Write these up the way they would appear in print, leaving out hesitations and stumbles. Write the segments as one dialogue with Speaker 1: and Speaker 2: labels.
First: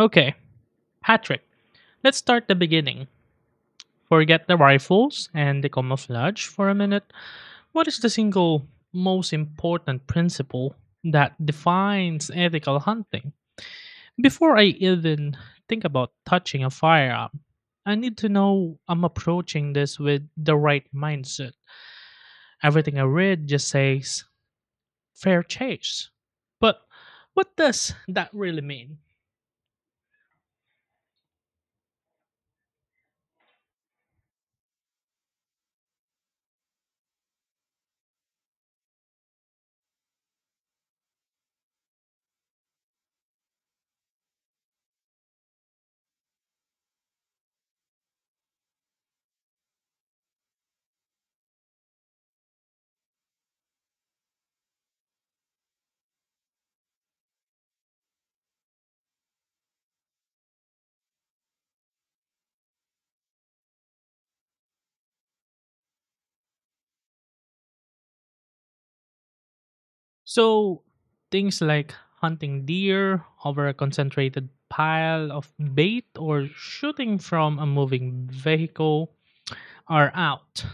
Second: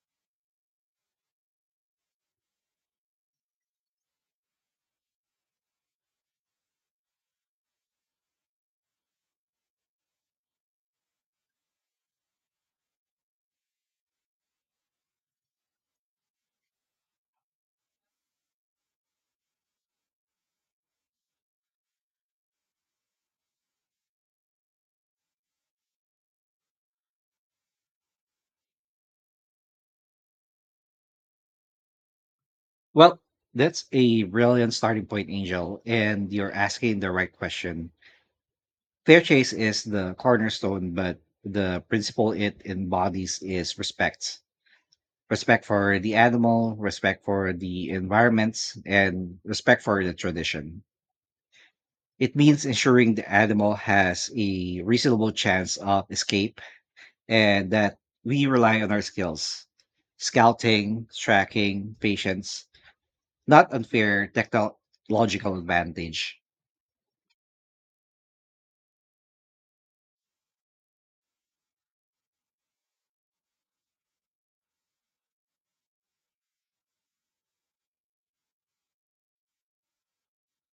Speaker 1: Okay, Patrick, let's start the beginning. Forget the rifles and the camouflage for a minute. What is the single most important principle that defines ethical hunting? Before I even think about touching a firearm, I need to know I'm approaching this with the right mindset. Everything I read just says fair chase. But what does that really mean?
Speaker 2: Well, that's a brilliant starting point, Angel, and you're asking the right question. Fair chase is the cornerstone, but the principle it embodies is respect. Respect for the animal, respect for the environments, and respect for the tradition. It means ensuring the animal has a reasonable chance of escape and that we rely on our skills, scouting, tracking, patience, not unfair technological advantage.
Speaker 1: So things like hunting deer over a concentrated pile of bait or shooting from a moving vehicle are out.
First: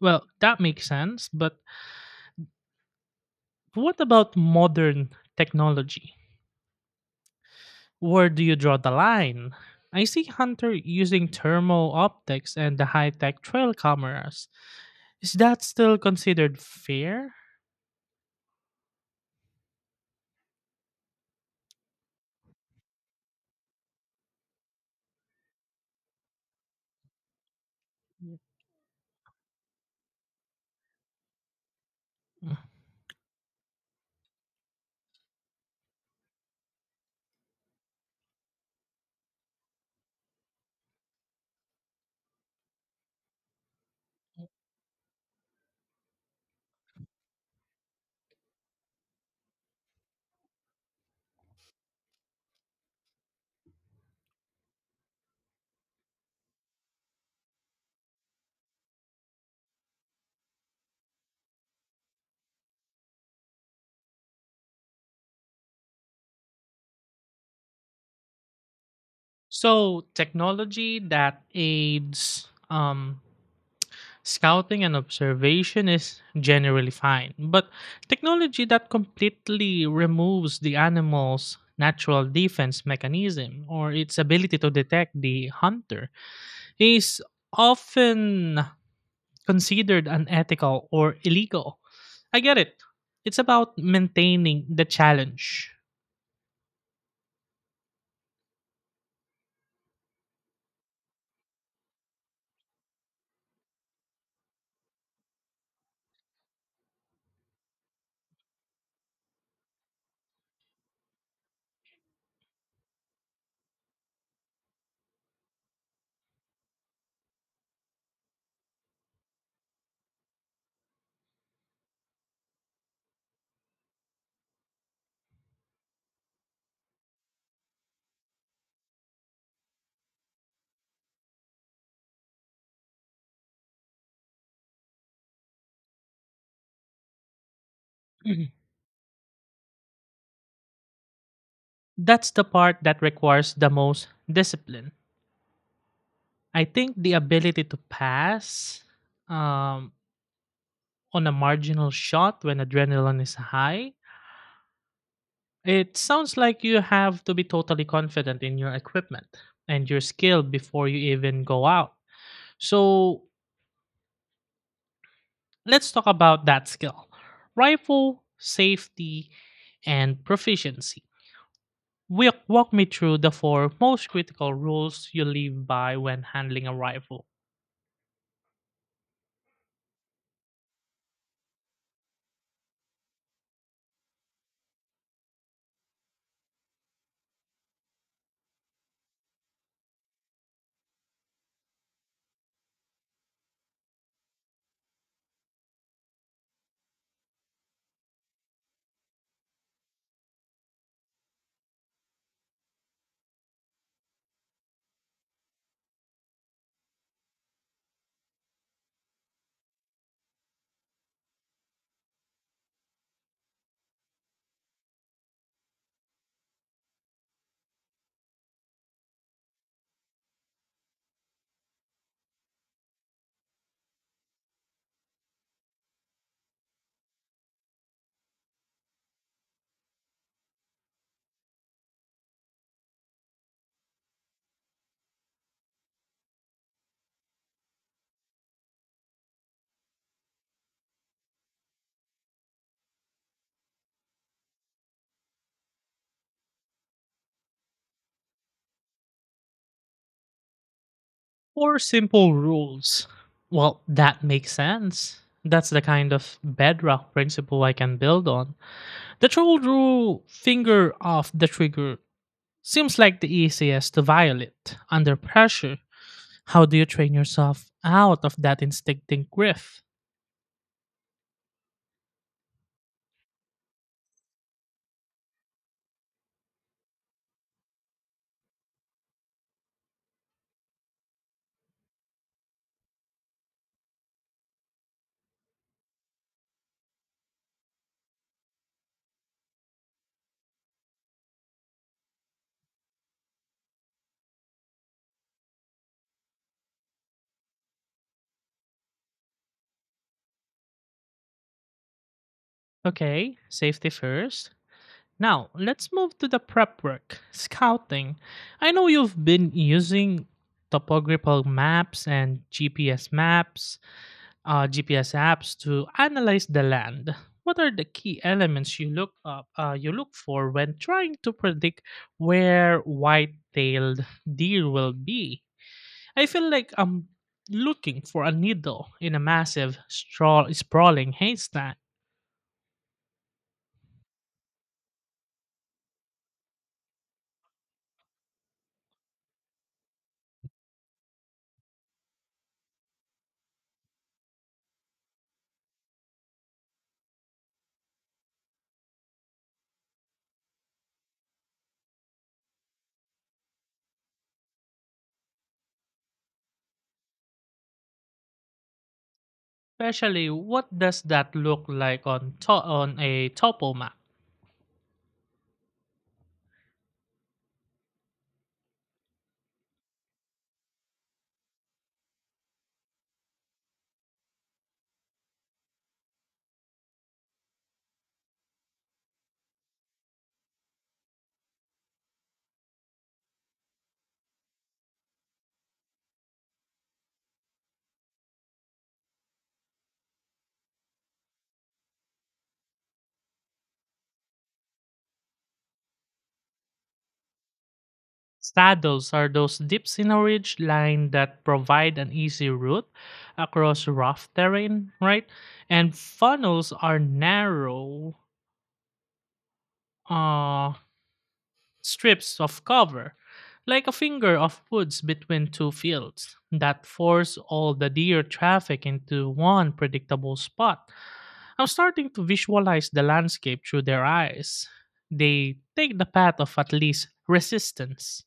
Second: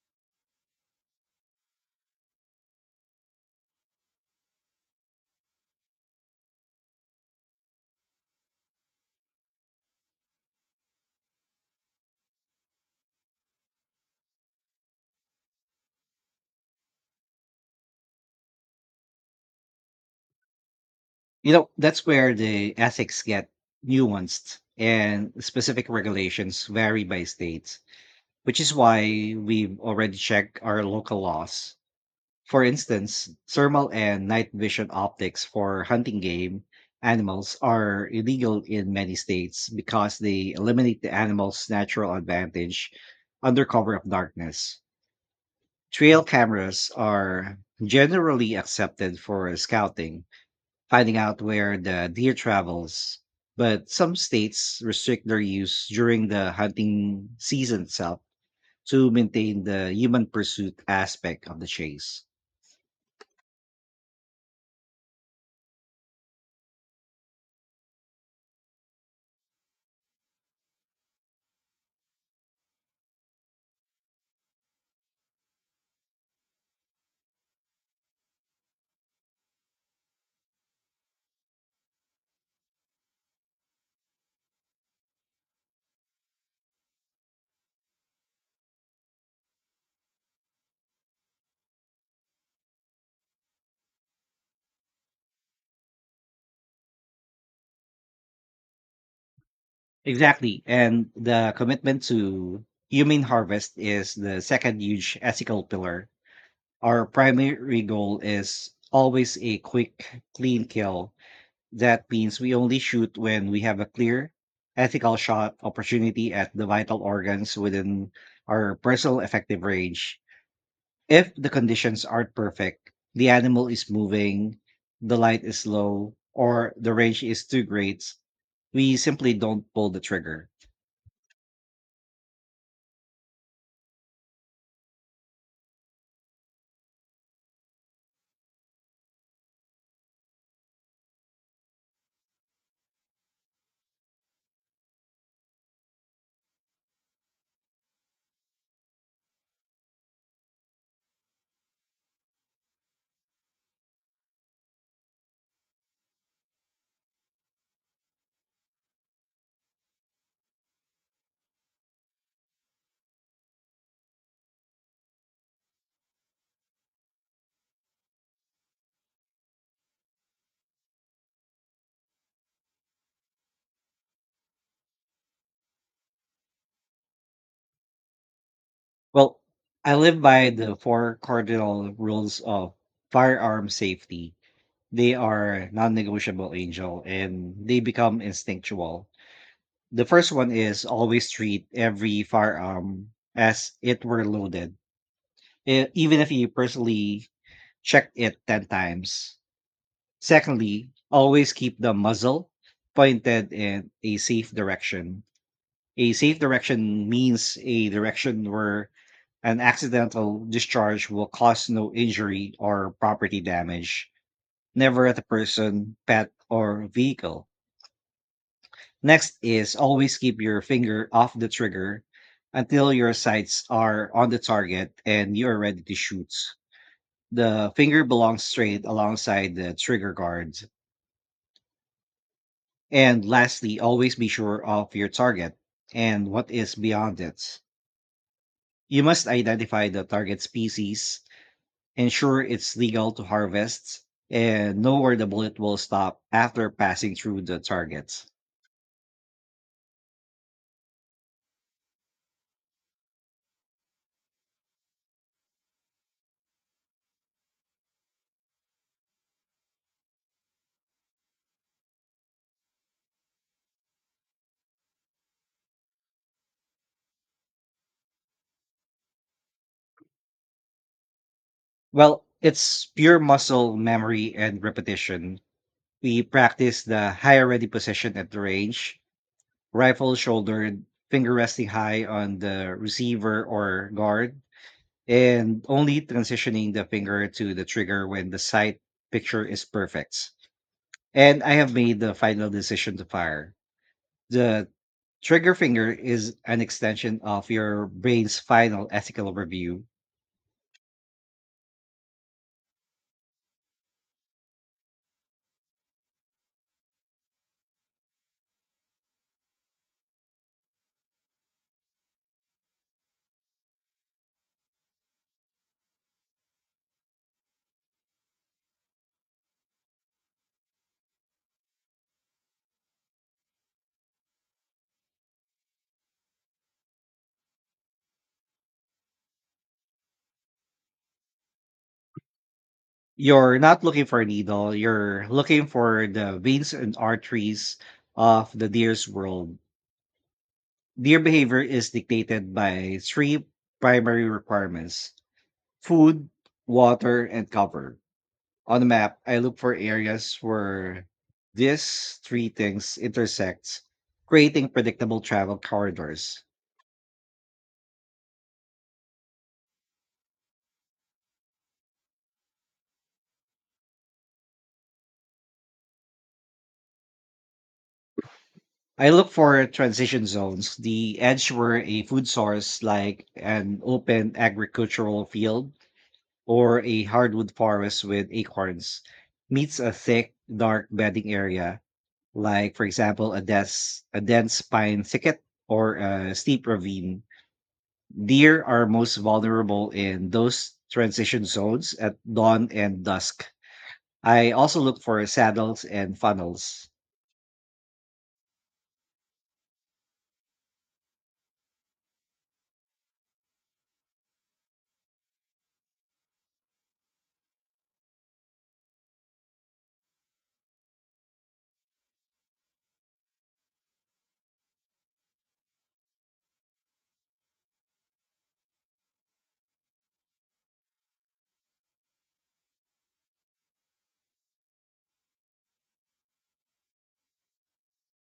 Speaker 1: Well, that makes sense, but what about modern technology? Where do you draw the line? I see hunter using thermal optics and the high-tech trail cameras. Is that still considered fair?
Speaker 2: You know, that's where the ethics get nuanced and specific regulations vary by state, which is why we've already checked our local laws.
Speaker 1: Mm.
Speaker 2: For instance, thermal and night vision optics for hunting game animals are illegal in many states because they eliminate the animal's natural advantage under cover of darkness. Trail cameras are generally accepted for scouting, finding out where the deer travels, but some states restrict their use during the hunting season itself to maintain the human pursuit aspect of the chase.
Speaker 1: So technology that aids scouting and observation is generally fine, but technology that completely removes the animal's natural defense mechanism or its ability to detect the hunter is often considered unethical or illegal. I get it. It's about maintaining the challenge.
Speaker 2: Exactly. And the commitment to human harvest is the second huge ethical pillar. Our primary goal is always a quick, clean kill. That means we only shoot when we have a clear, ethical shot opportunity at the vital organs within our personal effective range. If the conditions aren't perfect, the animal is moving, the light is low, or the range is too great, we simply don't pull the trigger.
Speaker 1: Mhm. That's the part that requires the most discipline. I think the ability to pass um, on a marginal shot when adrenaline is high. It sounds like you have to be totally confident in your equipment and your skill before you even go out. So, let's talk about that skill, rifle, safety, and proficiency. Walk me through the four most critical rules you live by when handling a rifle.
Speaker 2: Well, I live by the four cardinal rules of firearm safety. They are non negotiable, Angel, and they become instinctual. The first one is always treat every firearm as it were loaded, even if you personally checked it 10 times. Secondly, always keep the muzzle pointed in a safe direction. A safe direction means a direction where an accidental discharge will cause no injury or property damage, never at a person, pet, or vehicle. Next is always keep your finger off the trigger until your sights are on the target and you are ready to shoot. The finger belongs straight alongside the trigger guard. And lastly, always be sure of your target and what is beyond it. You must identify the target species, ensure it's legal to harvest, and know where the bullet will stop after passing through the target.
Speaker 1: Four simple rules. Well, that makes sense. That's the kind of bedrock principle I can build on. The troll rule finger off the trigger seems like the easiest to violate under pressure. How do you train yourself out of that instinctive grip?
Speaker 2: Well, it's pure muscle memory and repetition. We practice the higher ready position at the range, rifle shouldered, finger resting high on the receiver or guard, and only transitioning the finger to the trigger when the sight picture is perfect. And I have made the final decision to fire. The trigger finger is an extension of your brain's final ethical review.
Speaker 1: Okay, safety first. Now, let's move to the prep work, scouting. I know you've been using topographical maps and GPS maps, GPS apps to analyze the land. What are the key elements you you look for when trying to predict where white-tailed deer will be? I feel like I'm looking for a needle in a massive, sprawling haystack.
Speaker 2: You're not looking for a needle, you're looking for the veins and arteries of the deer's world. Deer behavior is dictated by three primary requirements: food, water, and cover. On the map, I look for areas where these three things intersect, creating predictable travel corridors.
Speaker 1: Especially, what does that look like on a topo map?
Speaker 2: I look for transition zones, the edge where a food source like an open agricultural field or a hardwood forest with acorns meets a thick, dark bedding area, like for example a dense pine thicket or a steep ravine. Deer are most vulnerable in those transition zones at dawn and dusk. I also look for saddles and funnels.
Speaker 1: Saddles are those dips in a ridge line that provide an easy route across rough terrain, right? And funnels are narrow uh, strips of cover, like a finger of woods between two fields, that force all the deer traffic into one predictable spot. I'm starting to visualize the landscape through their eyes. They take the path of at least resistance.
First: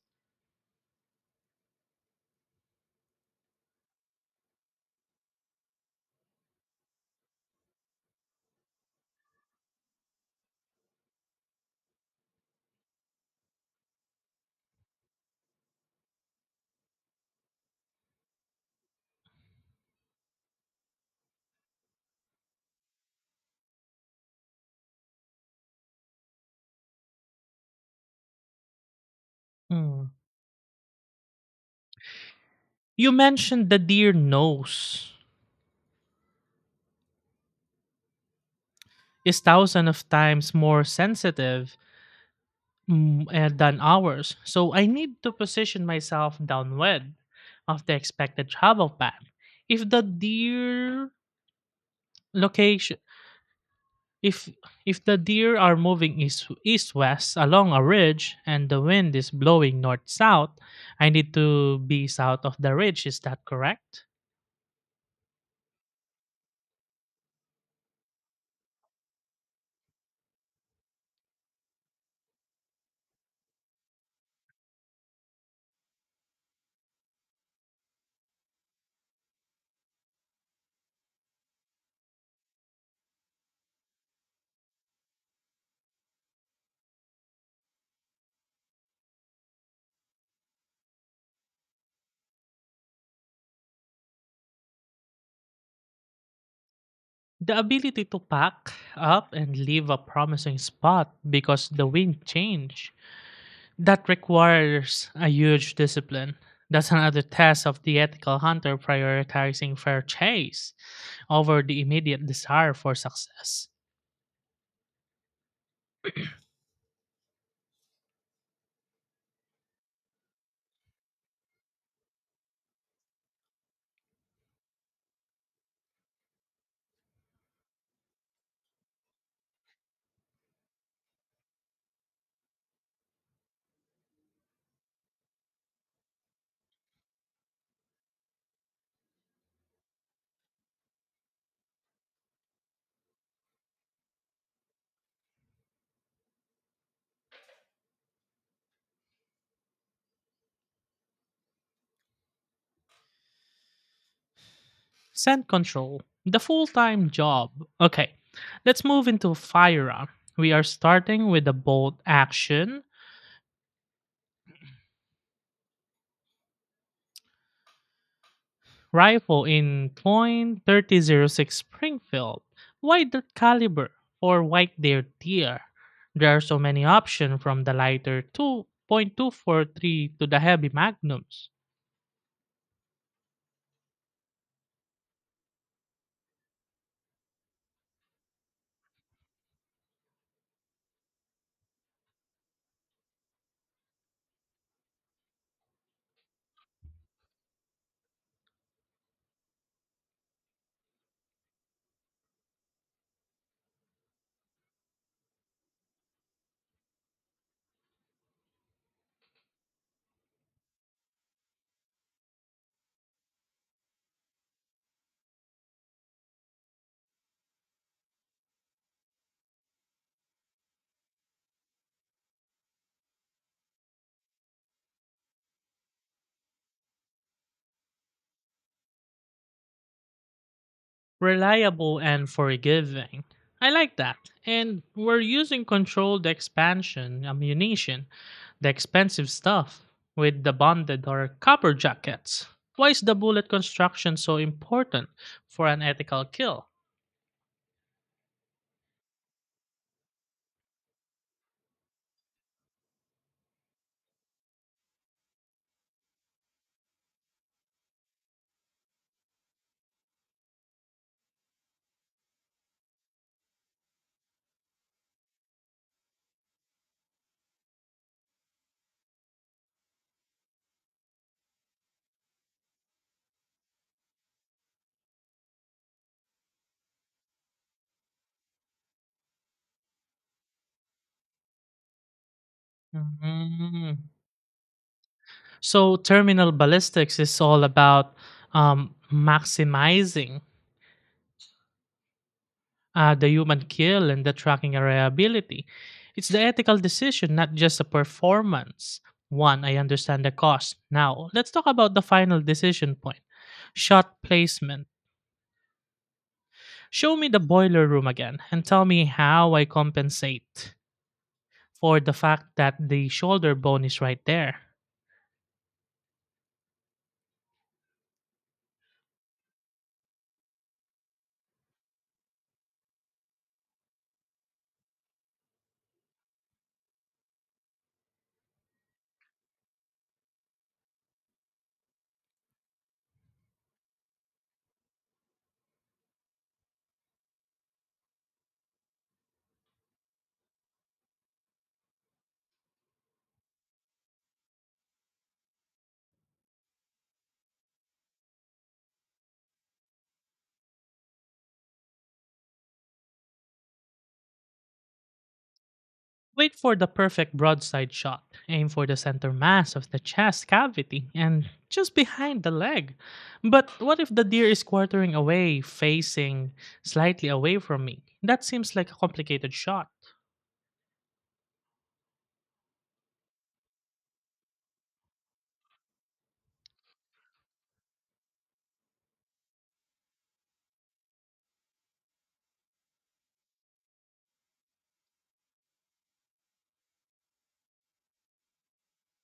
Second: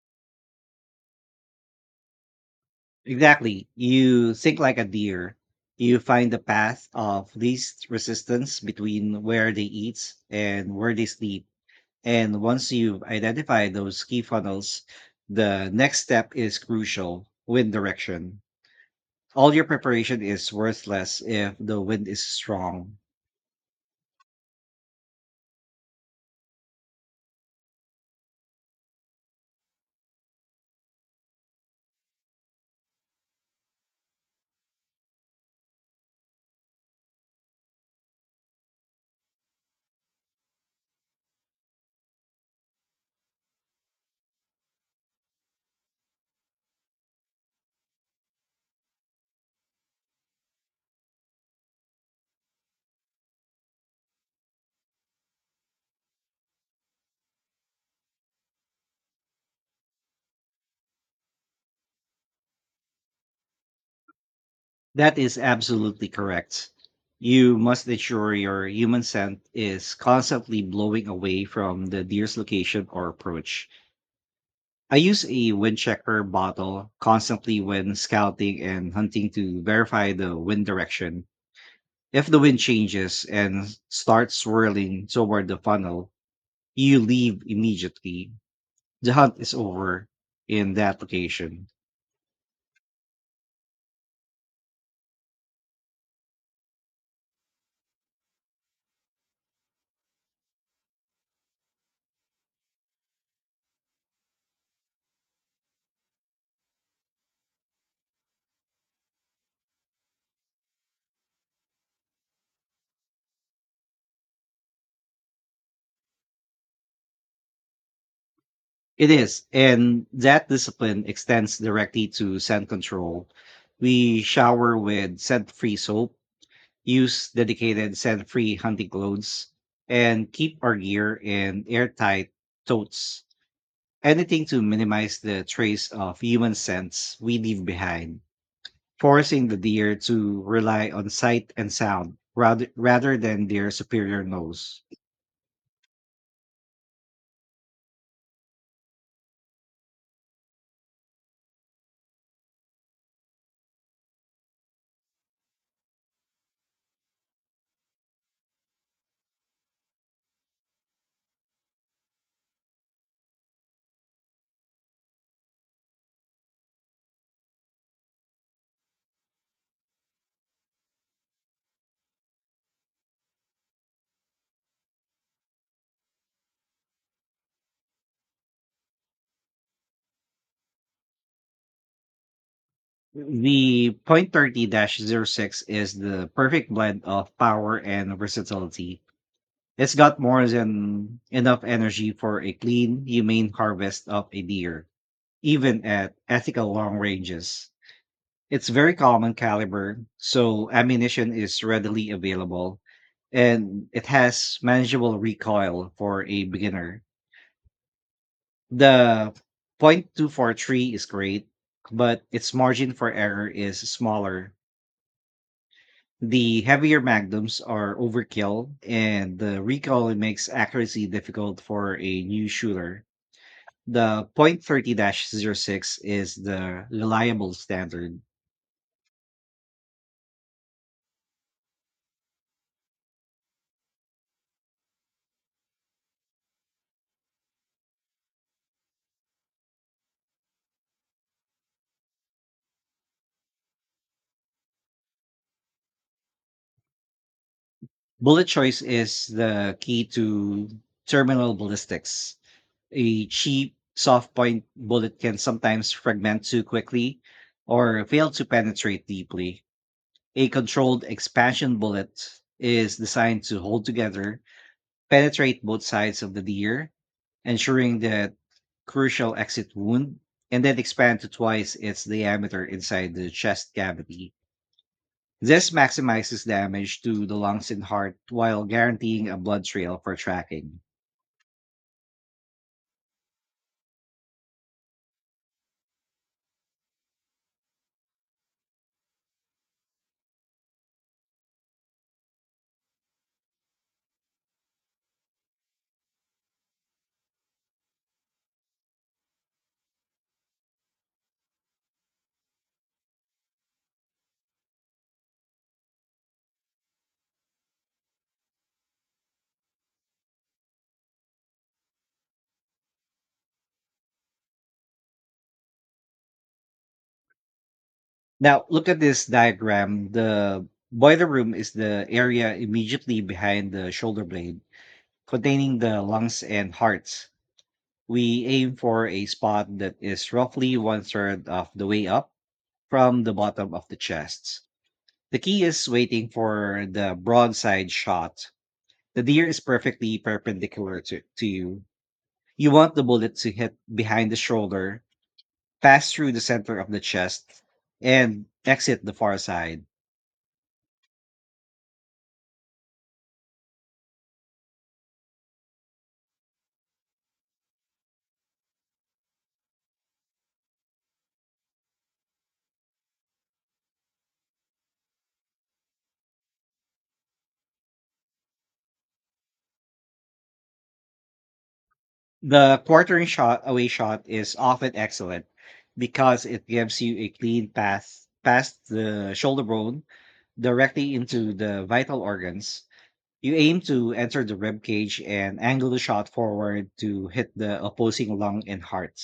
Speaker 2: Exactly, you think like a deer. You find the path of least resistance between where they eat and where they sleep, and once you've identified those key funnels, the next step is crucial: wind direction. All your preparation is worthless if the wind is strong.
Speaker 1: Hmm. You mentioned the deer nose is thousands of times more sensitive than ours, so I need to position myself downwind of the expected travel path. If the deer location, if if the deer are moving east west along a ridge and the wind is blowing north south, I need to be south of the ridge. Is that correct?
Speaker 2: That is absolutely correct. You must ensure your human scent is constantly blowing away from the deer's location or approach. I use a windchecker bottle constantly when scouting and hunting to verify the wind direction. If the wind changes and starts swirling toward the funnel, you leave immediately. The hunt is over in that location.
Speaker 1: The ability to pack up and leave a promising spot because the wind changed. That requires a huge discipline. That's another test of the ethical hunter prioritizing fair chase over the immediate desire for success.
Speaker 2: It is, and that discipline extends directly to scent control. We shower with scent free soap, use dedicated scent free hunting clothes, and keep our gear in airtight totes. Anything to minimize the trace of human scents we leave behind, forcing the deer to rely on sight and sound rather than their superior nose.
Speaker 1: Scent control, the full time job. Okay, let's move into firearm. We are starting with the bolt action rifle in point thirty zero six Springfield. Why that caliber? Or white deer? There are so many options from the lighter 2.243 to the heavy magnums.
Speaker 2: The point thirty oh 06 is the perfect blend of power and versatility. It's got more than enough energy for a clean, humane harvest of a deer, even at ethical long ranges. It's very common caliber, so ammunition is readily available, and it has manageable recoil for a beginner. The .243 is great, but its margin for error is smaller. The heavier magnums are overkill, and the recoil makes accuracy difficult for a new shooter. The .30-06 is the reliable standard.
Speaker 1: Reliable and forgiving. I like that. And we're using controlled expansion ammunition, the expensive stuff, with the bonded or copper jackets. Why is the bullet construction so important for an ethical kill?
Speaker 2: Bullet choice is the key to terminal ballistics. A cheap soft point bullet can sometimes fragment too quickly or fail to penetrate deeply. A controlled expansion bullet is designed to hold together, penetrate both sides of the deer, ensuring that crucial exit wound, and then expand to twice its diameter inside the chest cavity. This maximizes damage to the lungs and heart while guaranteeing a blood trail for tracking.
Speaker 1: Mhm. So, terminal ballistics is all about maximizing the human kill and the tracking area ability. It's the ethical decision, not just a performance. One, I understand the cost. Now, let's talk about the final decision point, shot placement. Show me the boiler room again and tell me how I compensate for the fact that the shoulder bone is right there.
Speaker 2: Now, look at this diagram. The boiler room is the area immediately behind the shoulder blade, containing the lungs and hearts. We aim for a spot that is roughly one third of the way up from the bottom of the chest. The key is waiting for the broadside shot. The deer is perfectly perpendicular to you. You want the bullet to hit behind the shoulder, pass through the center of the chest, and exit the far side.
Speaker 1: Wait for the perfect broadside shot. Aim for the center mass of the chest cavity and just behind the leg. But what if the deer is quartering away, facing slightly away from me? That seems like a complicated shot.
Speaker 2: The quartering shot away shot is often excellent because it gives you a clean path past the shoulder bone directly into the vital organs. You aim to enter the rib cage and angle the shot forward to hit the opposing lung and heart.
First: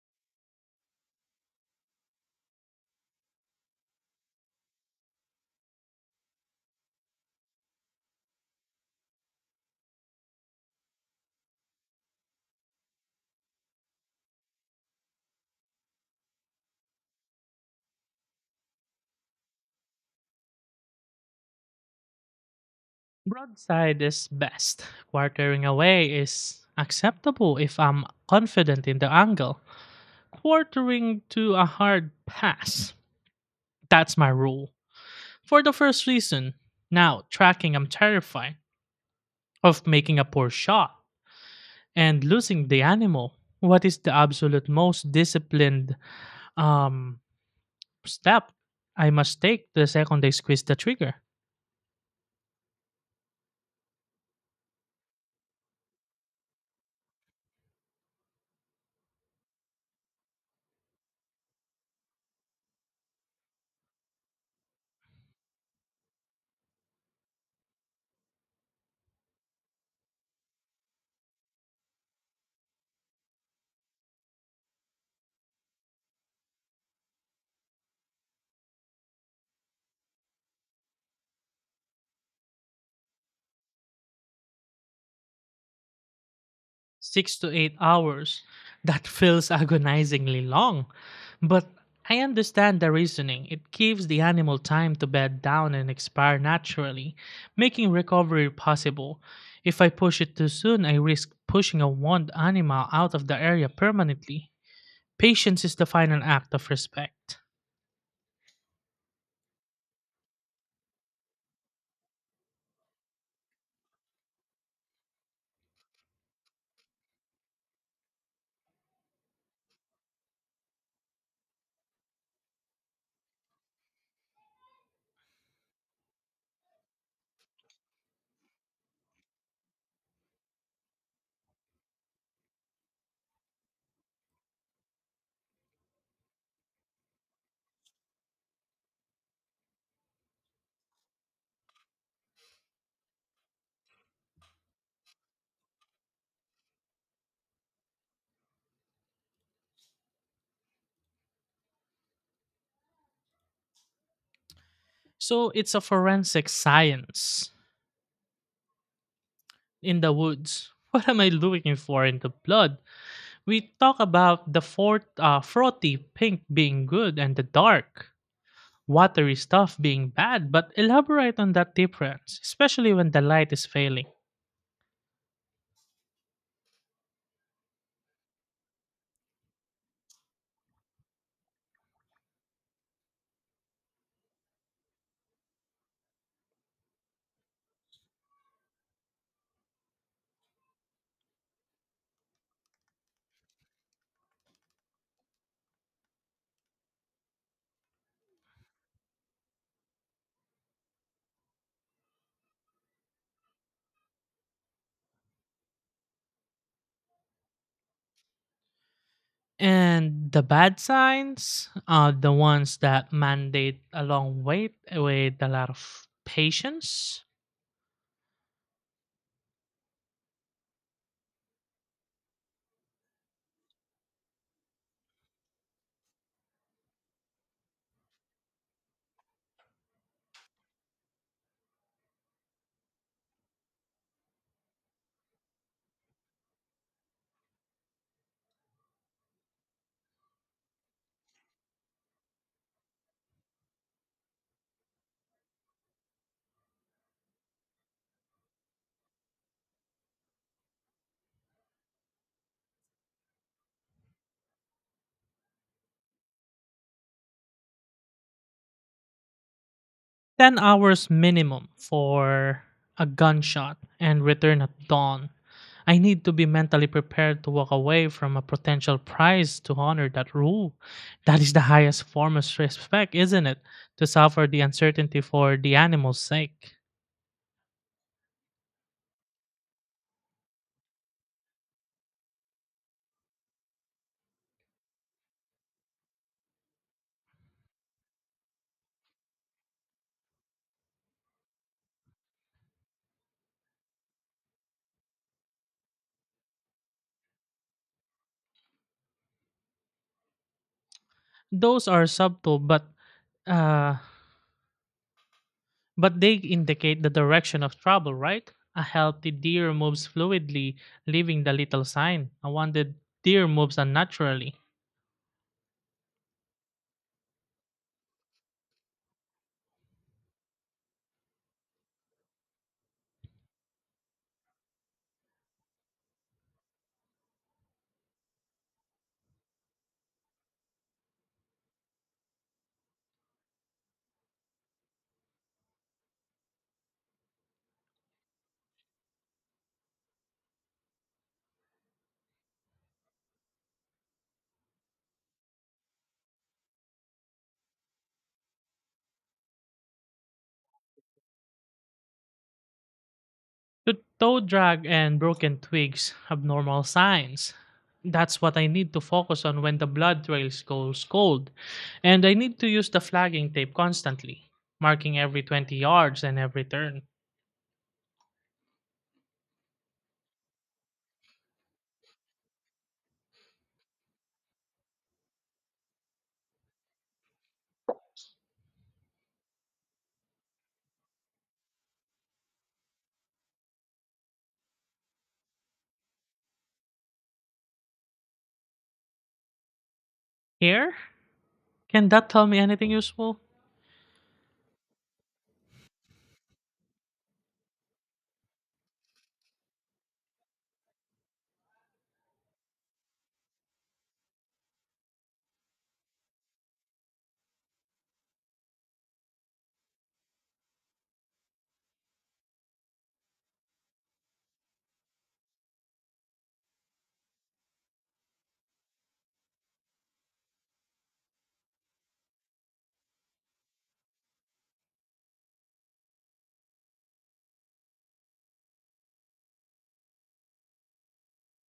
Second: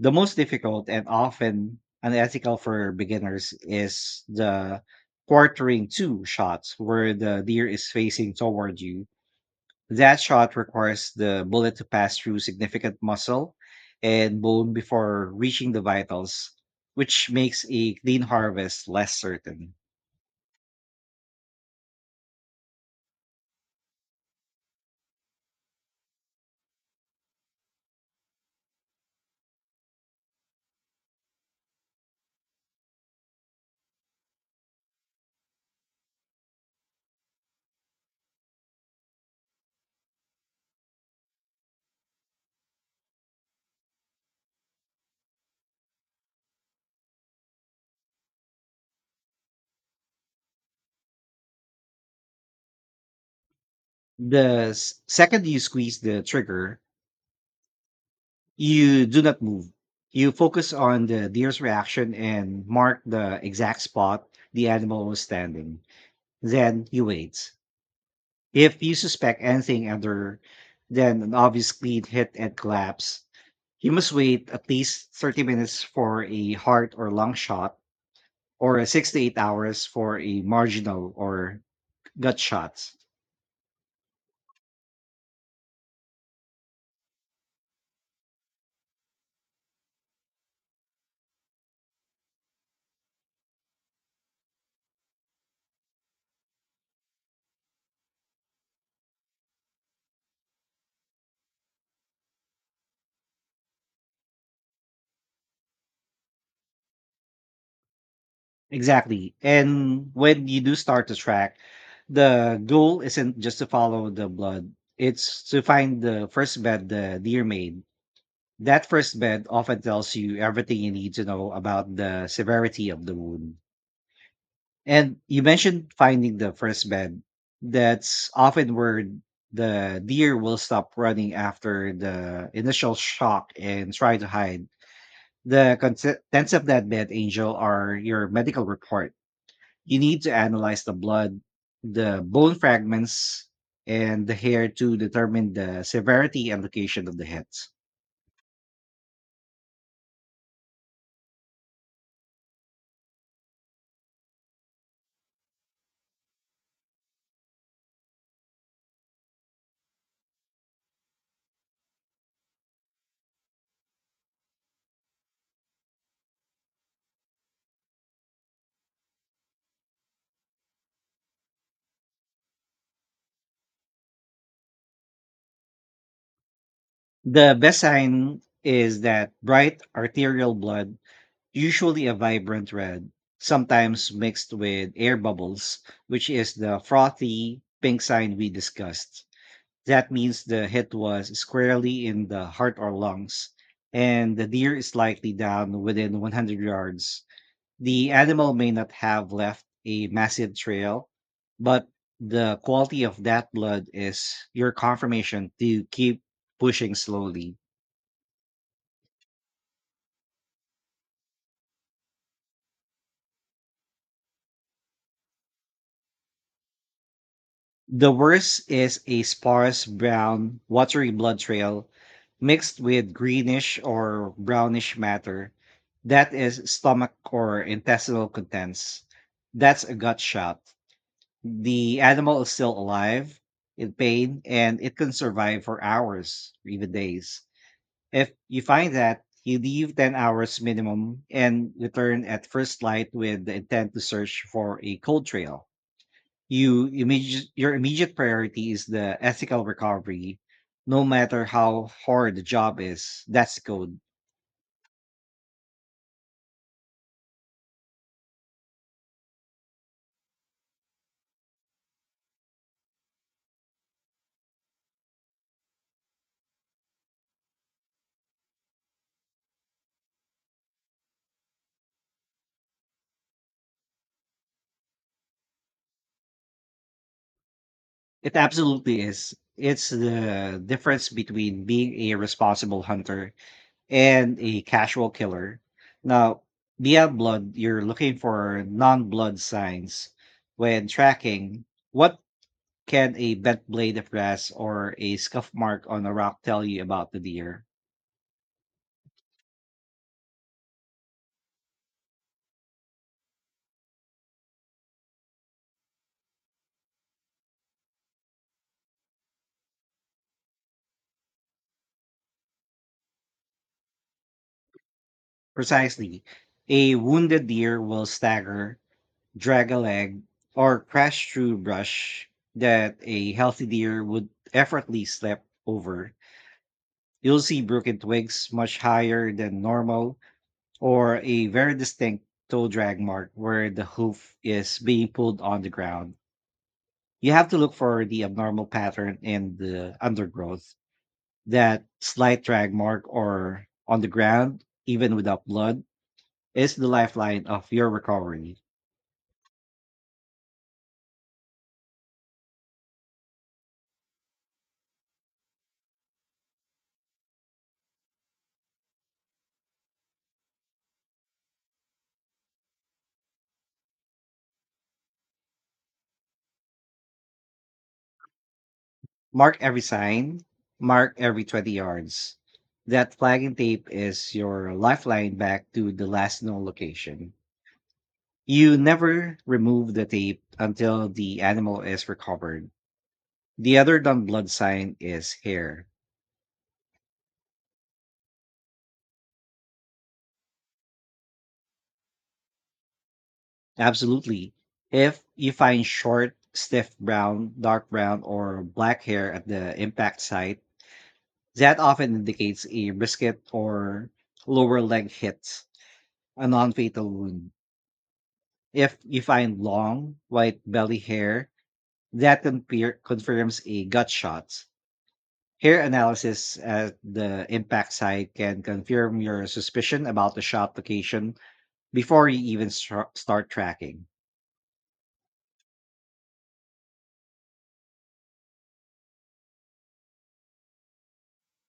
Speaker 2: The most difficult and often unethical for beginners is the quartering two shots where the deer is facing toward you. That shot requires the bullet to pass through significant muscle and bone before reaching the vitals, which makes a clean harvest less certain.
Speaker 1: Broadside is best. Quartering away is acceptable if I'm confident in the angle. Quartering to a hard pass. That's my rule. For the first reason, now tracking, I'm terrified of making a poor shot and losing the animal. What is the absolute most disciplined um, step I must take the second I squeeze the trigger?
Speaker 2: The second you squeeze the trigger, you do not move. You focus on the deer's reaction and mark the exact spot the animal was standing. Then you wait. If you suspect anything other than an obvious clean hit and collapse, you must wait at least 30 minutes for a heart or lung shot, or 6 to 8 hours for a marginal or gut shot.
Speaker 1: 6 to 8 hours. That feels agonizingly long. But I understand the reasoning. It gives the animal time to bed down and expire naturally, making recovery possible. If I push it too soon, I risk pushing a wound animal out of the area permanently. Patience is the final act of respect.
Speaker 2: Exactly. And when you do start to track, the goal isn't just to follow the blood, it's to find the first bed the deer made. That first bed often tells you everything you need to know about the severity of the wound. And you mentioned finding the first bed. That's often where the deer will stop running after the initial shock and try to hide. The contents of that bed, Angel, are your medical report. You need to analyze the blood, the bone fragments, and the hair to determine the severity and location of the hits.
Speaker 1: So it's a forensic science in the woods. What am I looking for in the blood? We talk about the frothy pink being good and the dark, watery stuff being bad, but elaborate on that difference, especially when the light is failing.
Speaker 2: The best sign is that bright arterial blood, usually a vibrant red, sometimes mixed with air bubbles, which is the frothy pink sign we discussed. That means the hit was squarely in the heart or lungs, and the deer is likely down within 100 yards. The animal may not have left a massive trail, but the quality of that blood is your confirmation to keep pushing slowly.
Speaker 1: And the bad signs are the ones that mandate a long wait with a lot of patience.
Speaker 2: The worst is a sparse brown, watery blood trail mixed with greenish or brownish matter. That is stomach or intestinal contents. That's a gut shot. The animal is still alive, in pain, and it can survive for hours, even days. If you find that, you leave 10 hours minimum and return at first light with the intent to search for a cold trail. Your immediate priority is the ethical recovery, no matter how hard the job is. That's code.
Speaker 1: 10 hours minimum for a gunshot and return at dawn. I need to be mentally prepared to walk away from a potential prize to honor that rule. That is the highest form of respect, isn't it? To suffer the uncertainty for the animal's sake.
Speaker 2: It absolutely is. It's the difference between being a responsible hunter and a casual killer. Now, beyond blood, you're looking for non-blood signs when tracking. What can a bent blade of grass or a scuff mark on a rock tell you about the deer?
Speaker 1: Those are subtle, uh, but they indicate the direction of trouble, right? A healthy deer moves fluidly, leaving the little sign. A wounded deer moves unnaturally.
Speaker 2: Precisely. A wounded deer will stagger, drag a leg, or crash through brush that a healthy deer would effortlessly step over. You'll see broken twigs much higher than normal, or a very distinct toe drag mark where the hoof is being pulled on the ground. You have to look for the abnormal pattern in the undergrowth. That slight drag mark or on the ground, even without blood, is the lifeline of your recovery.
Speaker 1: The toe drag and broken twigs abnormal signs. That's what I need to focus on when the blood trails goes cold. And I need to use the flagging tape constantly, marking every 20 yards and every turn.
Speaker 2: Mark every sign, mark every 20 yards. That flagging tape is your lifeline back to the last known location. You never remove the tape until the animal is recovered. The other non blood sign is hair.
Speaker 1: Here? Can that tell me anything useful?
Speaker 2: Absolutely. If you find short, stiff brown, dark brown, or black hair at the impact site, that often indicates a brisket or lower leg hit, a non fatal wound. If you find long, white belly hair, that confirms a gut shot. Hair analysis at the impact site can confirm your suspicion about the shot location before you even start tracking.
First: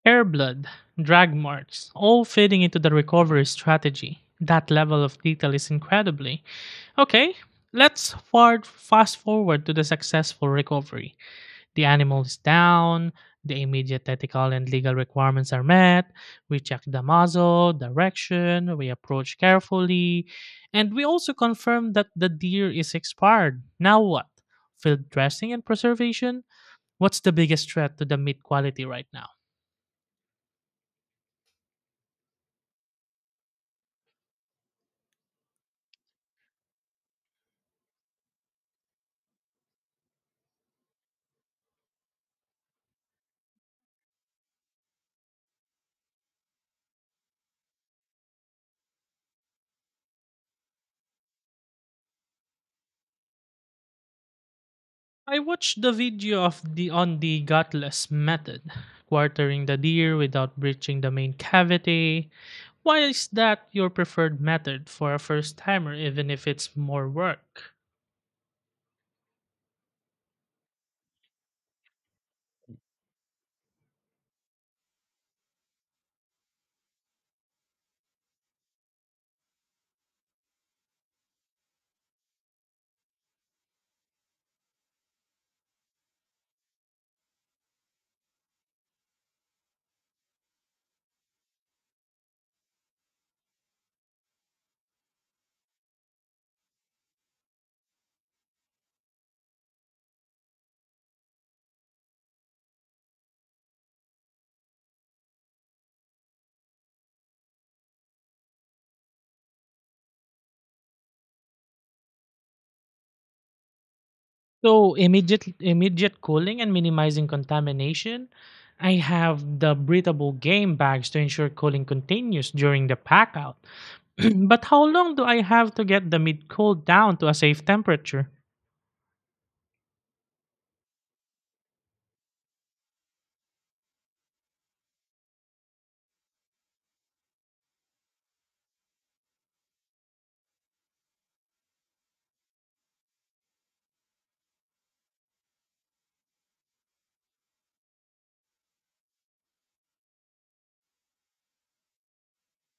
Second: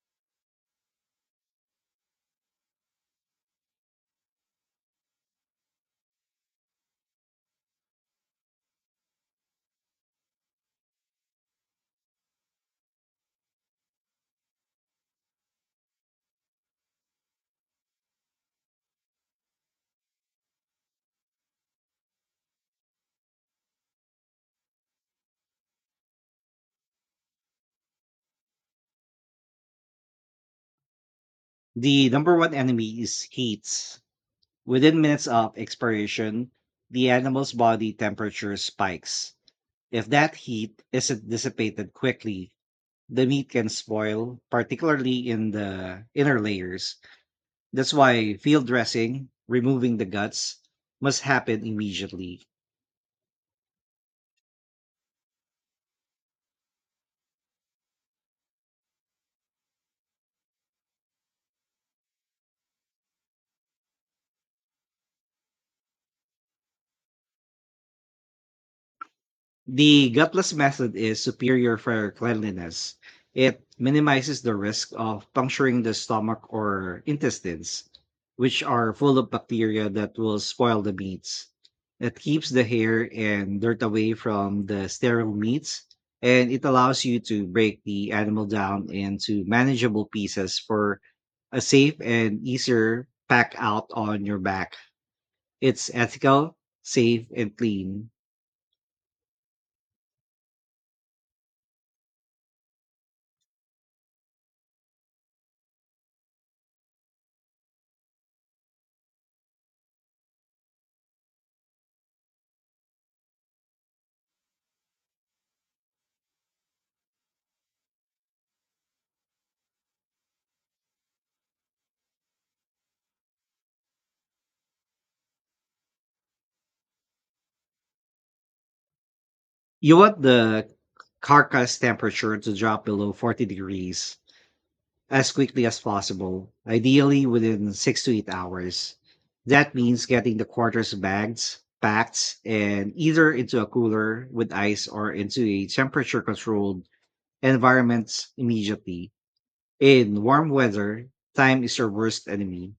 Speaker 1: Hair blood, drag marks, all fitting into the recovery strategy. That level of detail is incredibly. Okay, fast forward to the successful recovery. The animal is down, the immediate ethical and legal requirements are met, we check the muzzle, direction, we approach carefully, and we also confirm that the deer is expired. Now what? Field dressing and preservation? What's the biggest threat to the meat quality right now?
Speaker 2: The number one enemy is heat. Within minutes of expiration, the animal's body temperature spikes. If that heat isn't dissipated quickly, the meat can spoil, particularly in the inner layers. That's why field dressing, removing the guts, must happen immediately.
Speaker 1: I watched the video of the on the gutless method, quartering the deer without breaching the main cavity. Why is that your preferred method for a first timer, even if it's more work?
Speaker 2: The gutless method is superior for cleanliness. It minimizes the risk of puncturing the stomach or intestines, which are full of bacteria that will spoil the meats. It keeps the hair and dirt away from the sterile meats, and it allows you to break the animal down into manageable pieces for a safe and easier pack out on your back. It's ethical, safe, and clean.
Speaker 1: So immediate cooling and minimizing contamination. I have the breathable game bags to ensure cooling continues during the pack out. But how long do I have to get the mid cool down to a safe temperature?
Speaker 2: You want the carcass temperature to drop below 40 degrees as quickly as possible, ideally within 6 to 8 hours. That means getting the quarters bagged, packed, and either into a cooler with ice or into a temperature controlled environment immediately. In warm weather, time is your worst enemy.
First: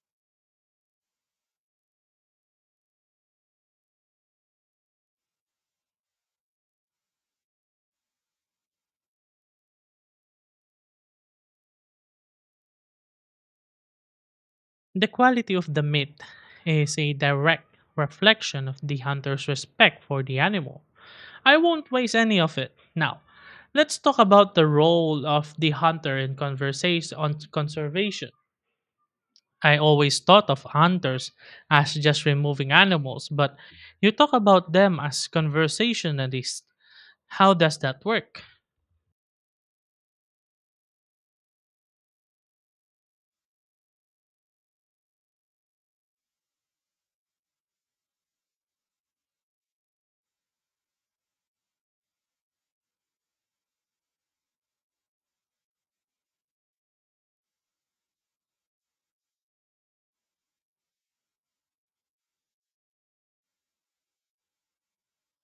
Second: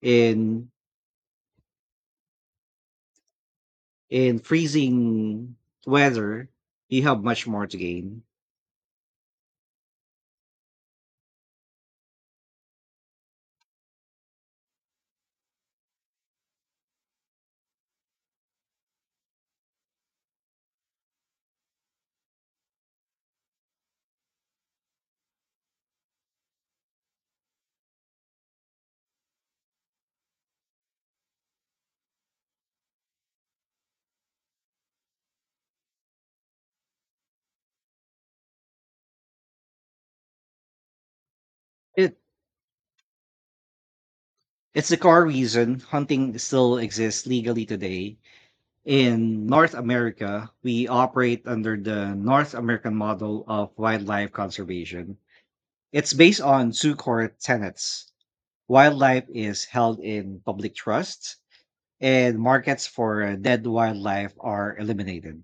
Speaker 2: In in freezing weather, you have much more to gain.
Speaker 1: The quality of the meat is a direct reflection of the hunter's respect for the animal. I won't waste any of it. Now, let's talk about the role of the hunter in conversation on conservation. I always thought of hunters as just removing animals, but you talk about them as conversationalists. How does that work?
Speaker 2: It's the core reason hunting still exists legally today. In North America, we operate under the North American model of wildlife conservation. It's based on two core tenets: wildlife is held in public trust, and markets for dead wildlife are eliminated.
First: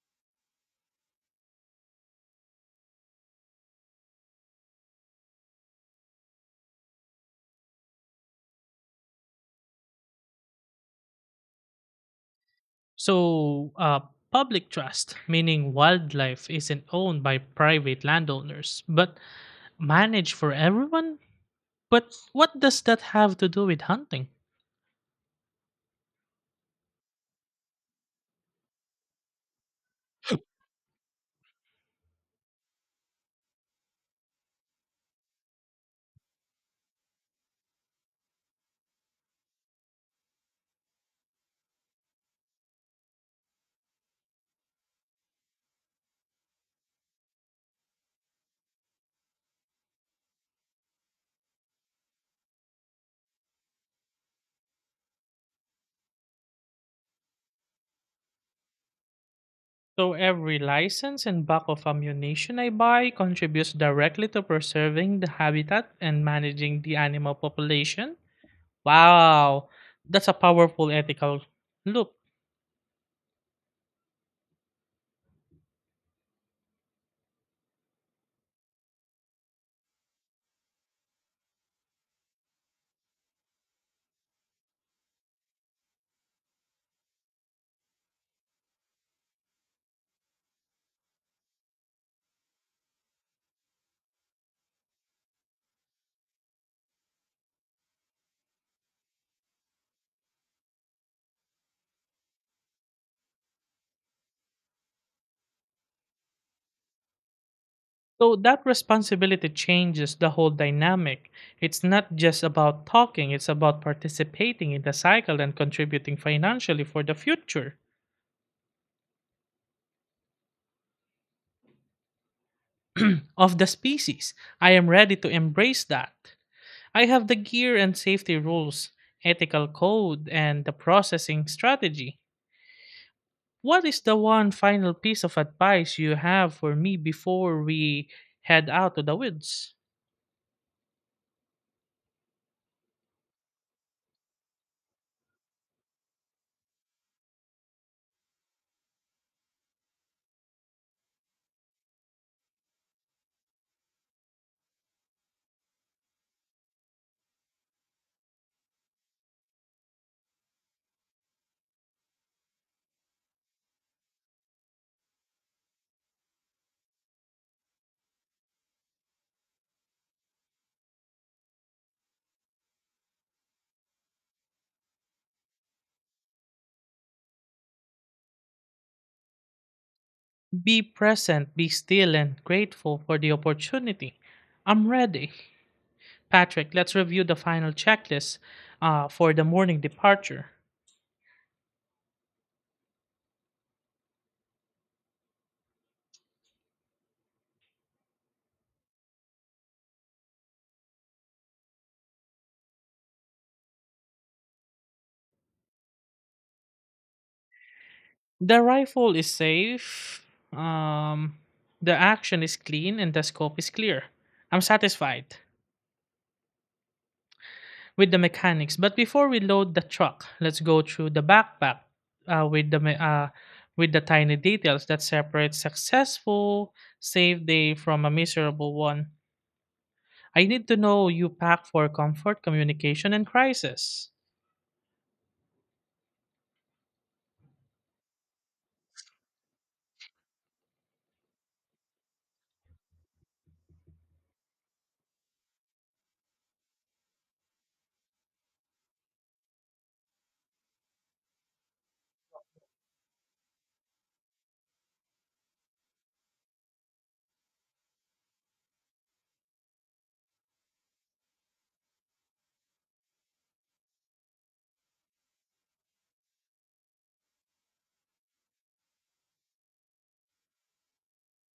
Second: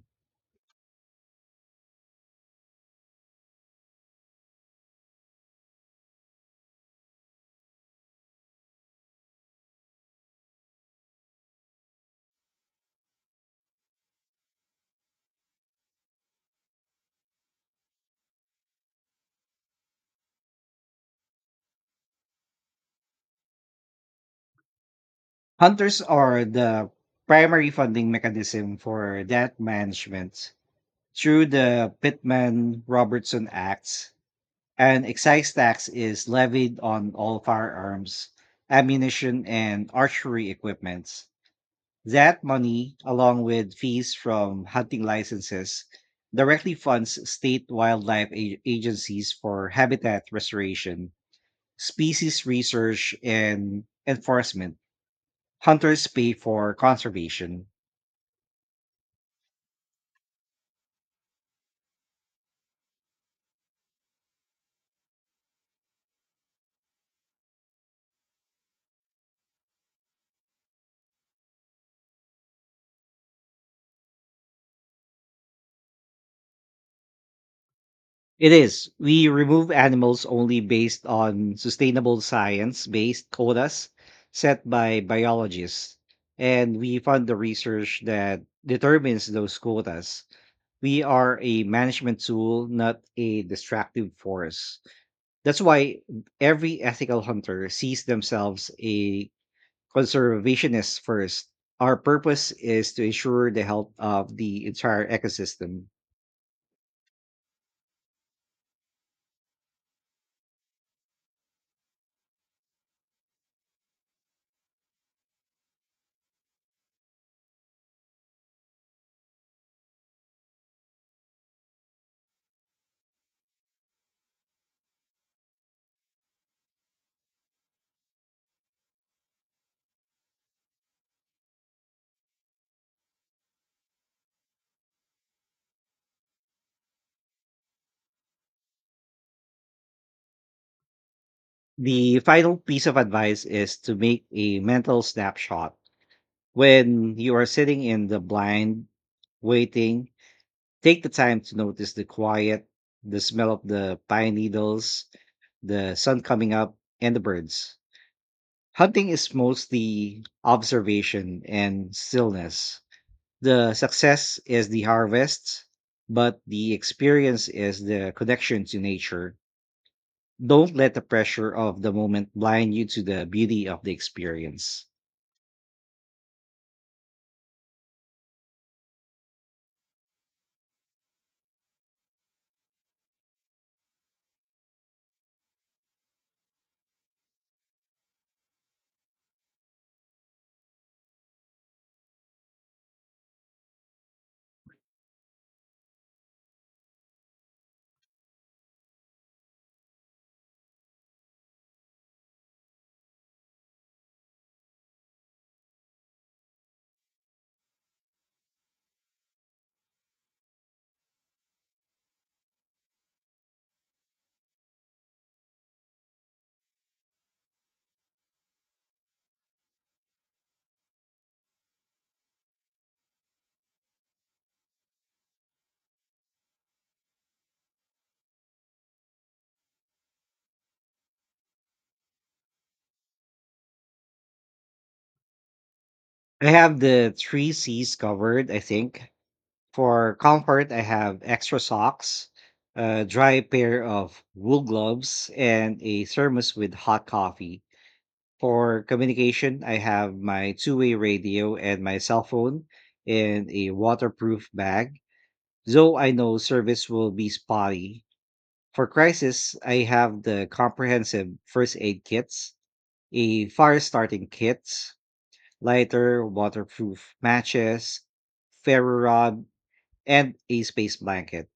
Speaker 1: So, public trust, meaning wildlife, isn't owned by private landowners, but manage for everyone? But what does that have to do with hunting?
Speaker 2: Hunters are the primary funding mechanism for that management through the Pittman Robertson Acts. An excise tax is levied on all firearms, ammunition, and archery equipments. That money, along with fees from hunting licenses, directly funds state wildlife agencies for habitat restoration, species research, and enforcement. Hunters pay for conservation.
Speaker 1: So every license and buck of ammunition I buy contributes directly to preserving the habitat and managing the animal population. Wow, that's a powerful ethical look.
Speaker 2: It is. We remove animals only based on sustainable science based quotas set by biologists. And we fund the research that determines those quotas. We are a management tool, not a destructive force. That's why every ethical hunter sees themselves a conservationist first. Our purpose is to ensure the health of the entire ecosystem.
Speaker 1: So that responsibility changes the whole dynamic. It's not just about talking, it's about participating in the cycle and contributing financially for the future of the species. I am ready to embrace that. I have the gear and safety rules, ethical code, and the processing strategy. What is the one final piece of advice you have for me before we head out to the woods?
Speaker 2: The final piece of advice is to make a mental snapshot. When you are sitting in the blind, waiting, take the time to notice the quiet, the smell of the pine needles, the sun coming up, and the birds. Hunting is mostly observation and stillness. The success is the harvest, but the experience is the connection to nature. Don't let the pressure of the moment blind you to the beauty of the experience.
Speaker 1: Be present, be still, and grateful for the opportunity. I'm ready. Patrick, let's review the final checklist for the morning departure. The rifle is safe, um, the action is clean, and the scope is clear. I'm satisfied with the mechanics. But before we load the truck, let's go through the backpack uh, with the me- uh, with the tiny details that separate successful save day from a miserable one. I need to know you pack for comfort, communication, and crisis.
Speaker 2: I have the three C's covered, I think. For comfort, I have extra socks, a dry pair of wool gloves, and a thermos with hot coffee. For communication, I have my two-way radio and my cell phone in a waterproof bag, though I know service will be spotty. For crisis, I have the comprehensive first aid kits, a fire starting kit, lighter, waterproof matches, ferro rod, and a space blanket.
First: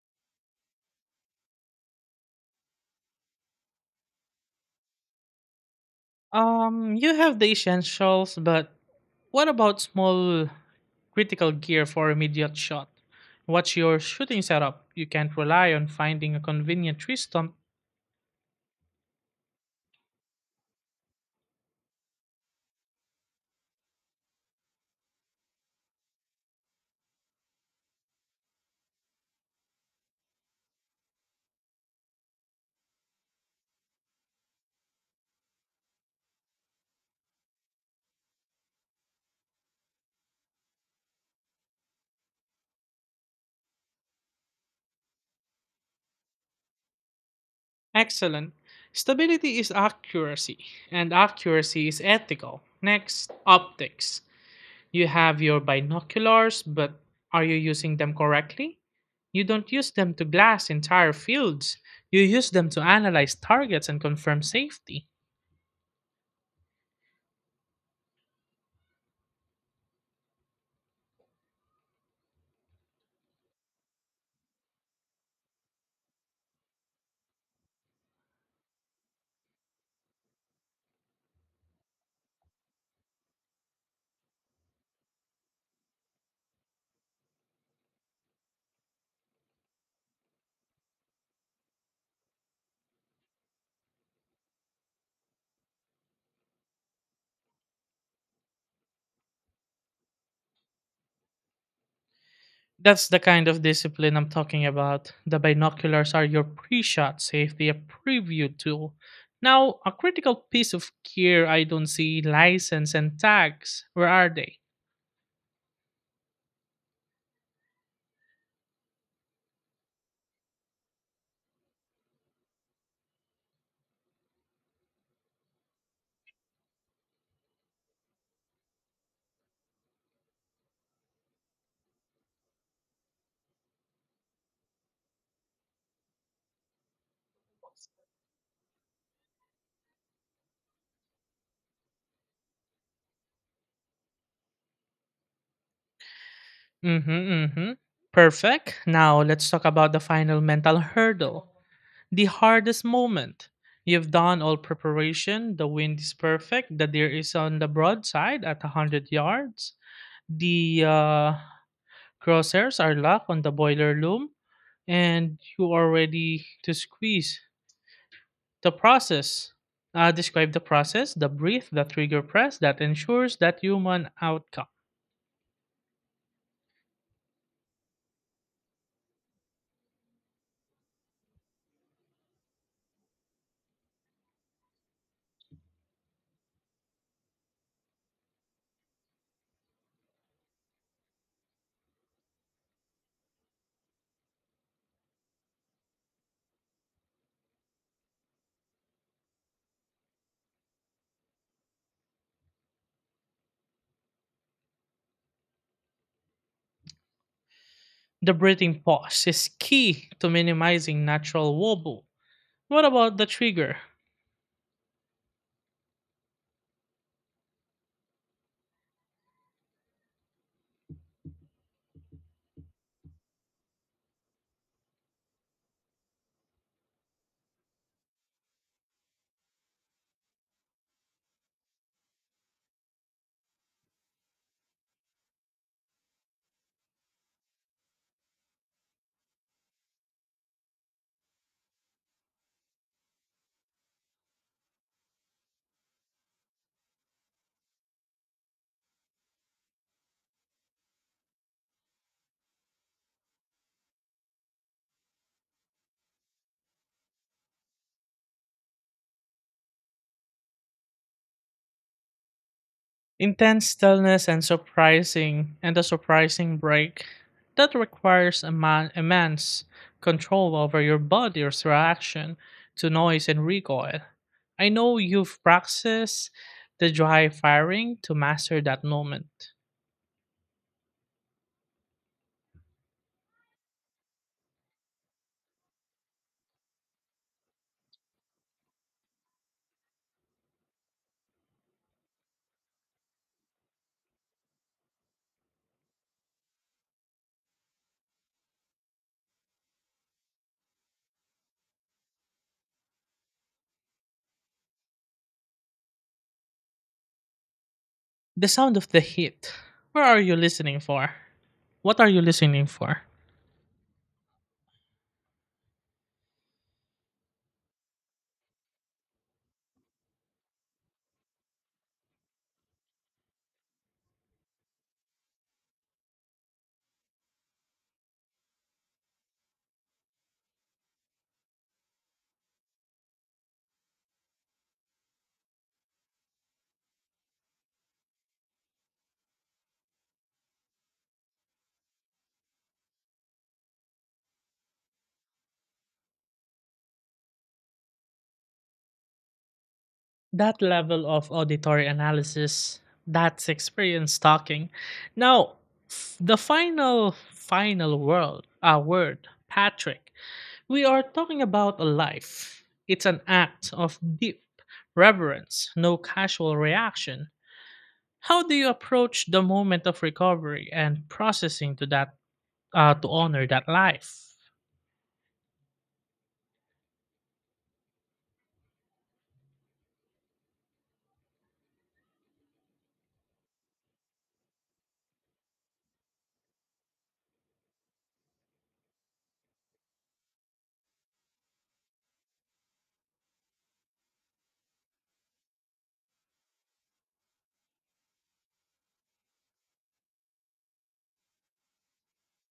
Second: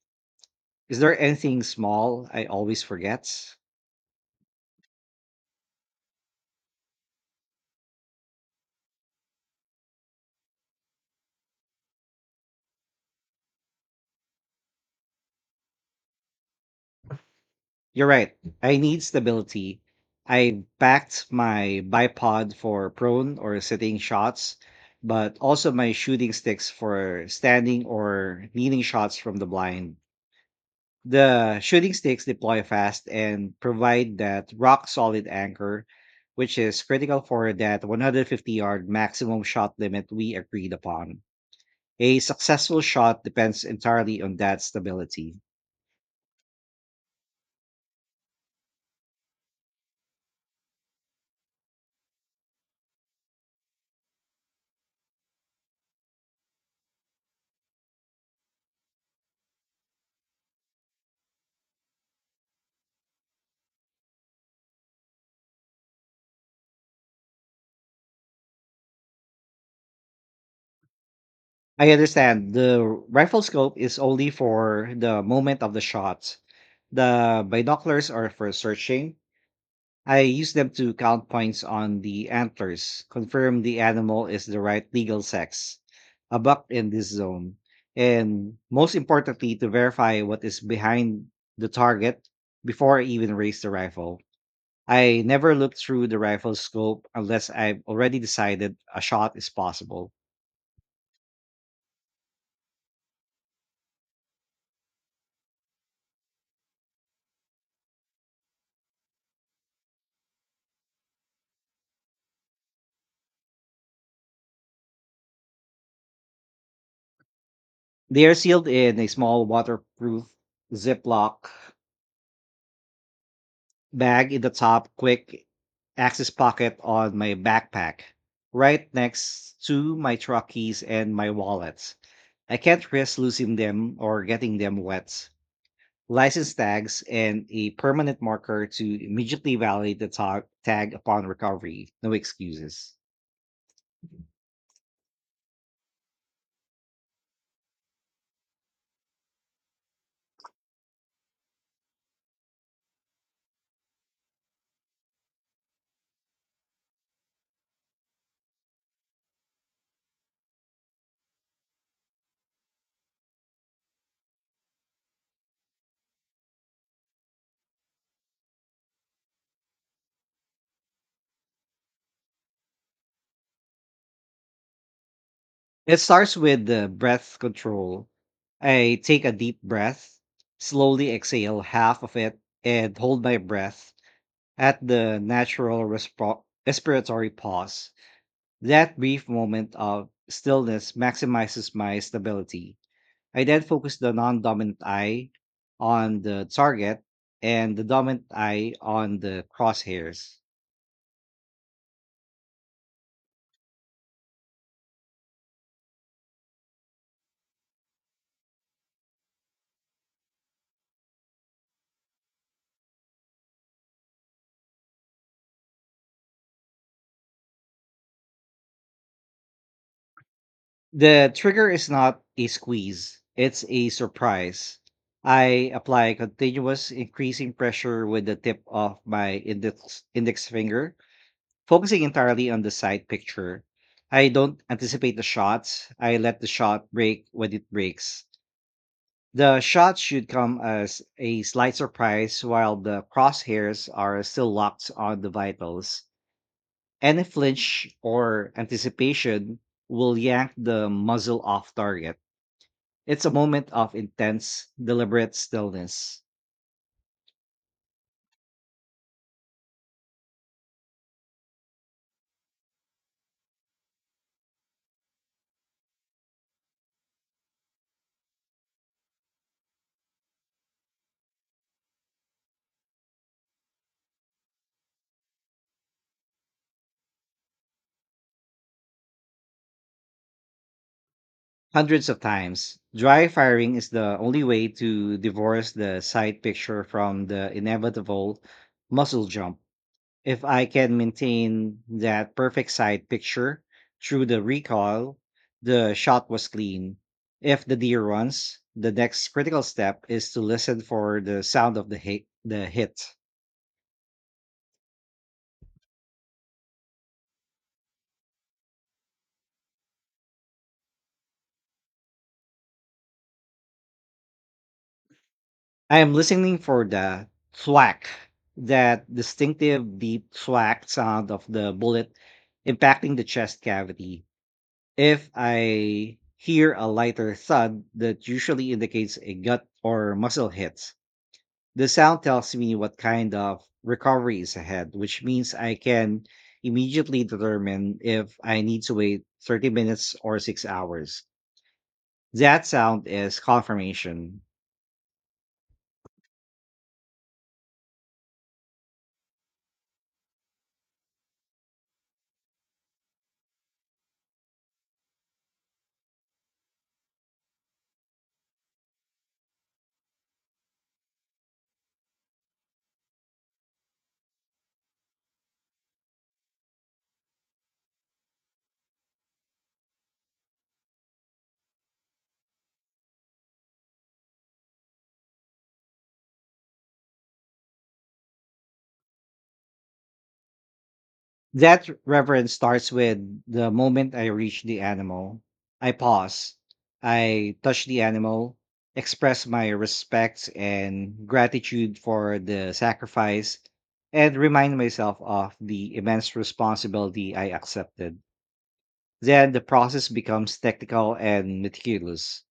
Speaker 2: Is there anything small I always forget?
Speaker 1: You have the essentials, but what about small critical gear for immediate shot? What's your shooting setup? You can't rely on finding a convenient tree stump.
Speaker 2: You're right. I need stability. I backed my bipod for prone or sitting shots, but also my shooting sticks for standing or leaning shots from the blind. The shooting sticks deploy fast and provide that rock solid anchor, which is critical for that 150 yard maximum shot limit we agreed upon. A successful shot depends entirely on that stability.
Speaker 1: Excellent. Stability is accuracy, and accuracy is ethical. Next, optics. You have your binoculars, but are you using them correctly? You don't use them to glass entire fields. You use them to analyze targets and confirm safety.
Speaker 2: I understand the rifle scope is only for the moment of the shot. The binoculars are for searching. I use them to count points on the antlers, confirm the animal is the right legal sex, a buck in this zone, and most importantly, to verify what is behind the target before I even raise the rifle. I never look through the rifle scope unless I've already decided a shot is possible.
Speaker 1: That's the kind of discipline I'm talking about. The binoculars are your pre shot safety, a preview tool. Now, a critical piece of gear I don't see, license and tags. Where are they?
Speaker 2: They are sealed in a small waterproof Ziploc bag in the top quick access pocket on my backpack, right next to my truck keys and my wallet. I can't risk losing them or getting them wet. License tags and a permanent marker to immediately validate the tag upon recovery. No excuses.
Speaker 1: Mm hmm, mm hmm. Perfect. Now, let's talk about the final mental hurdle, the hardest moment. You've done all preparation. The wind is perfect. The deer is on the broadside at 100 yards. The crosshairs are locked on the boiler loom, and you are ready to squeeze. The process. Describe the process, the breathe, the trigger press that ensures that human outcome.
Speaker 2: It starts with the breath control. I take a deep breath, slowly exhale half of it, and hold my breath at the natural respiratory pause. That brief moment of stillness maximizes my stability. I then focus the non dominant eye on the target and the dominant eye on the crosshairs.
Speaker 1: The breathing pause is key to minimizing natural wobble. What about the trigger?
Speaker 2: The trigger is not a squeeze, it's a surprise. I apply continuous increasing pressure with the tip of my index finger, focusing entirely on the side picture. I don't anticipate the shots. I let the shot break when it breaks. The shot should come as a slight surprise while the crosshairs are still locked on the vitals. Any flinch or anticipation will yank the muzzle off target. It's a moment of intense, deliberate stillness.
Speaker 1: Intense stillness and a surprising break that requires immense control over your body's reaction to noise and recoil. I know you've practiced the dry firing to master that moment.
Speaker 2: Hundreds of times. Dry firing is the only way to divorce the sight picture from the inevitable muzzle jump. If I can maintain that perfect sight picture through the recoil, the shot was clean. If the deer runs, the next critical step is to listen for the sound of the hit. The hit.
Speaker 1: The sound of the heat. Where are you listening for? What are you listening for?
Speaker 2: I am listening for the thwack, that distinctive deep thwack sound of the bullet impacting the chest cavity. If I hear a lighter thud that usually indicates a gut or muscle hit, the sound tells me what kind of recovery is ahead, which means I can immediately determine if I need to wait 30 minutes or 6 hours. That sound is confirmation.
Speaker 1: That level of auditory analysis, that's experience talking. Now, f- the final, final world, word, Patrick, we are talking about a life. It's an act of deep reverence, no casual reaction. How do you approach the moment of recovery and processing to that, to honor that life?
Speaker 2: That reverence starts with the moment I reach the animal. I pause. I touch the animal, express my respect and gratitude for the sacrifice, and remind myself of the immense responsibility I accepted. Then the process becomes technical and meticulous.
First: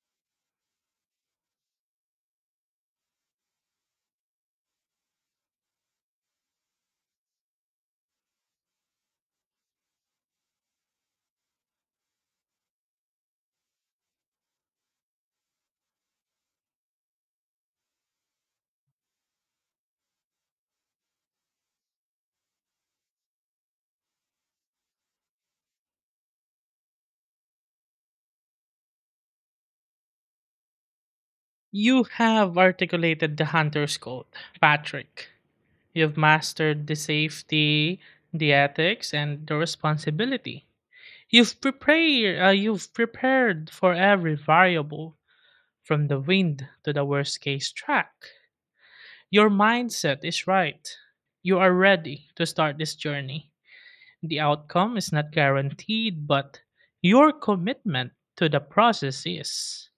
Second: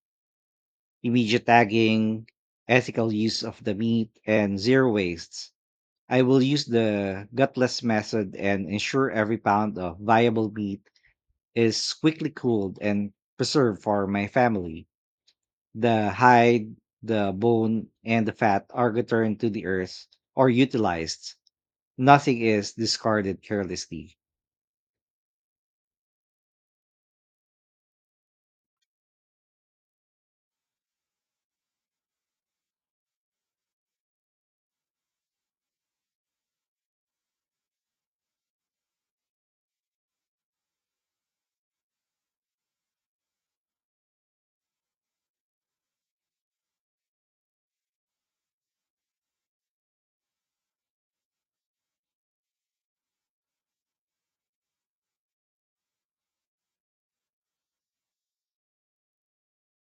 Speaker 2: Immediate tagging, ethical use of the meat, and zero wastes. I will use the gutless method and ensure every pound of viable meat is quickly cooled and preserved for my family. The hide, the bone, and the fat are returned to the earth or utilized. Nothing is discarded carelessly.
Speaker 1: You have articulated the hunter's code, Patrick. You've mastered the safety, the ethics, and the responsibility. You've prepared for every variable, from the wind to the worst case track. Your mindset is right. You are ready to start this journey. The outcome is not guaranteed, but your commitment to the process is.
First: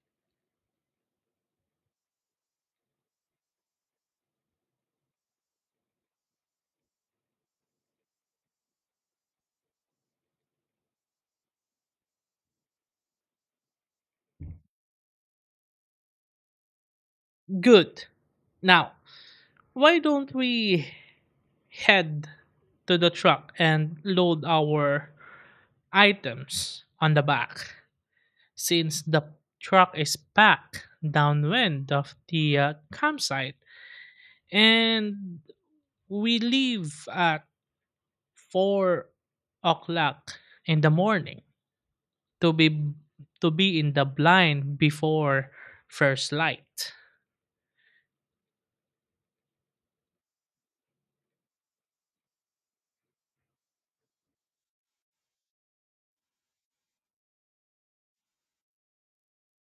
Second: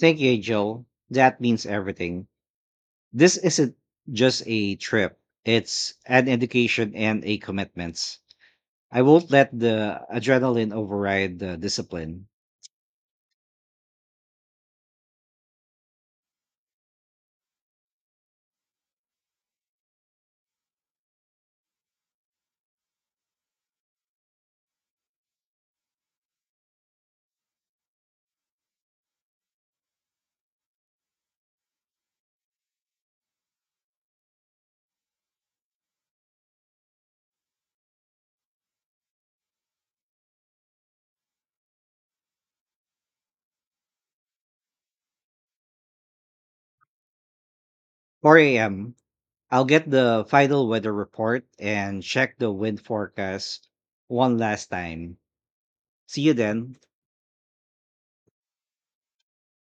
Speaker 2: Thank you, Joe. That means everything. This isn't just a trip, it's an education and a commitment. I won't let the adrenaline override the discipline.
Speaker 1: Good. Now, why don't we head to the truck and load our items on the back, since the truck is packed downwind of the campsite, and we leave at 4 o'clock in the morning to be in the blind before first light.
Speaker 2: 4 a.m. I'll get the final weather report and check the wind forecast one last time. See you then.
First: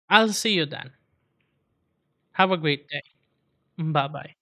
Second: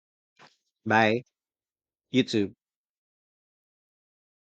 Speaker 1: I'll see you then.
Speaker 2: Bye. You
Speaker 1: Have
Speaker 2: too.
Speaker 1: a great day. Bye bye.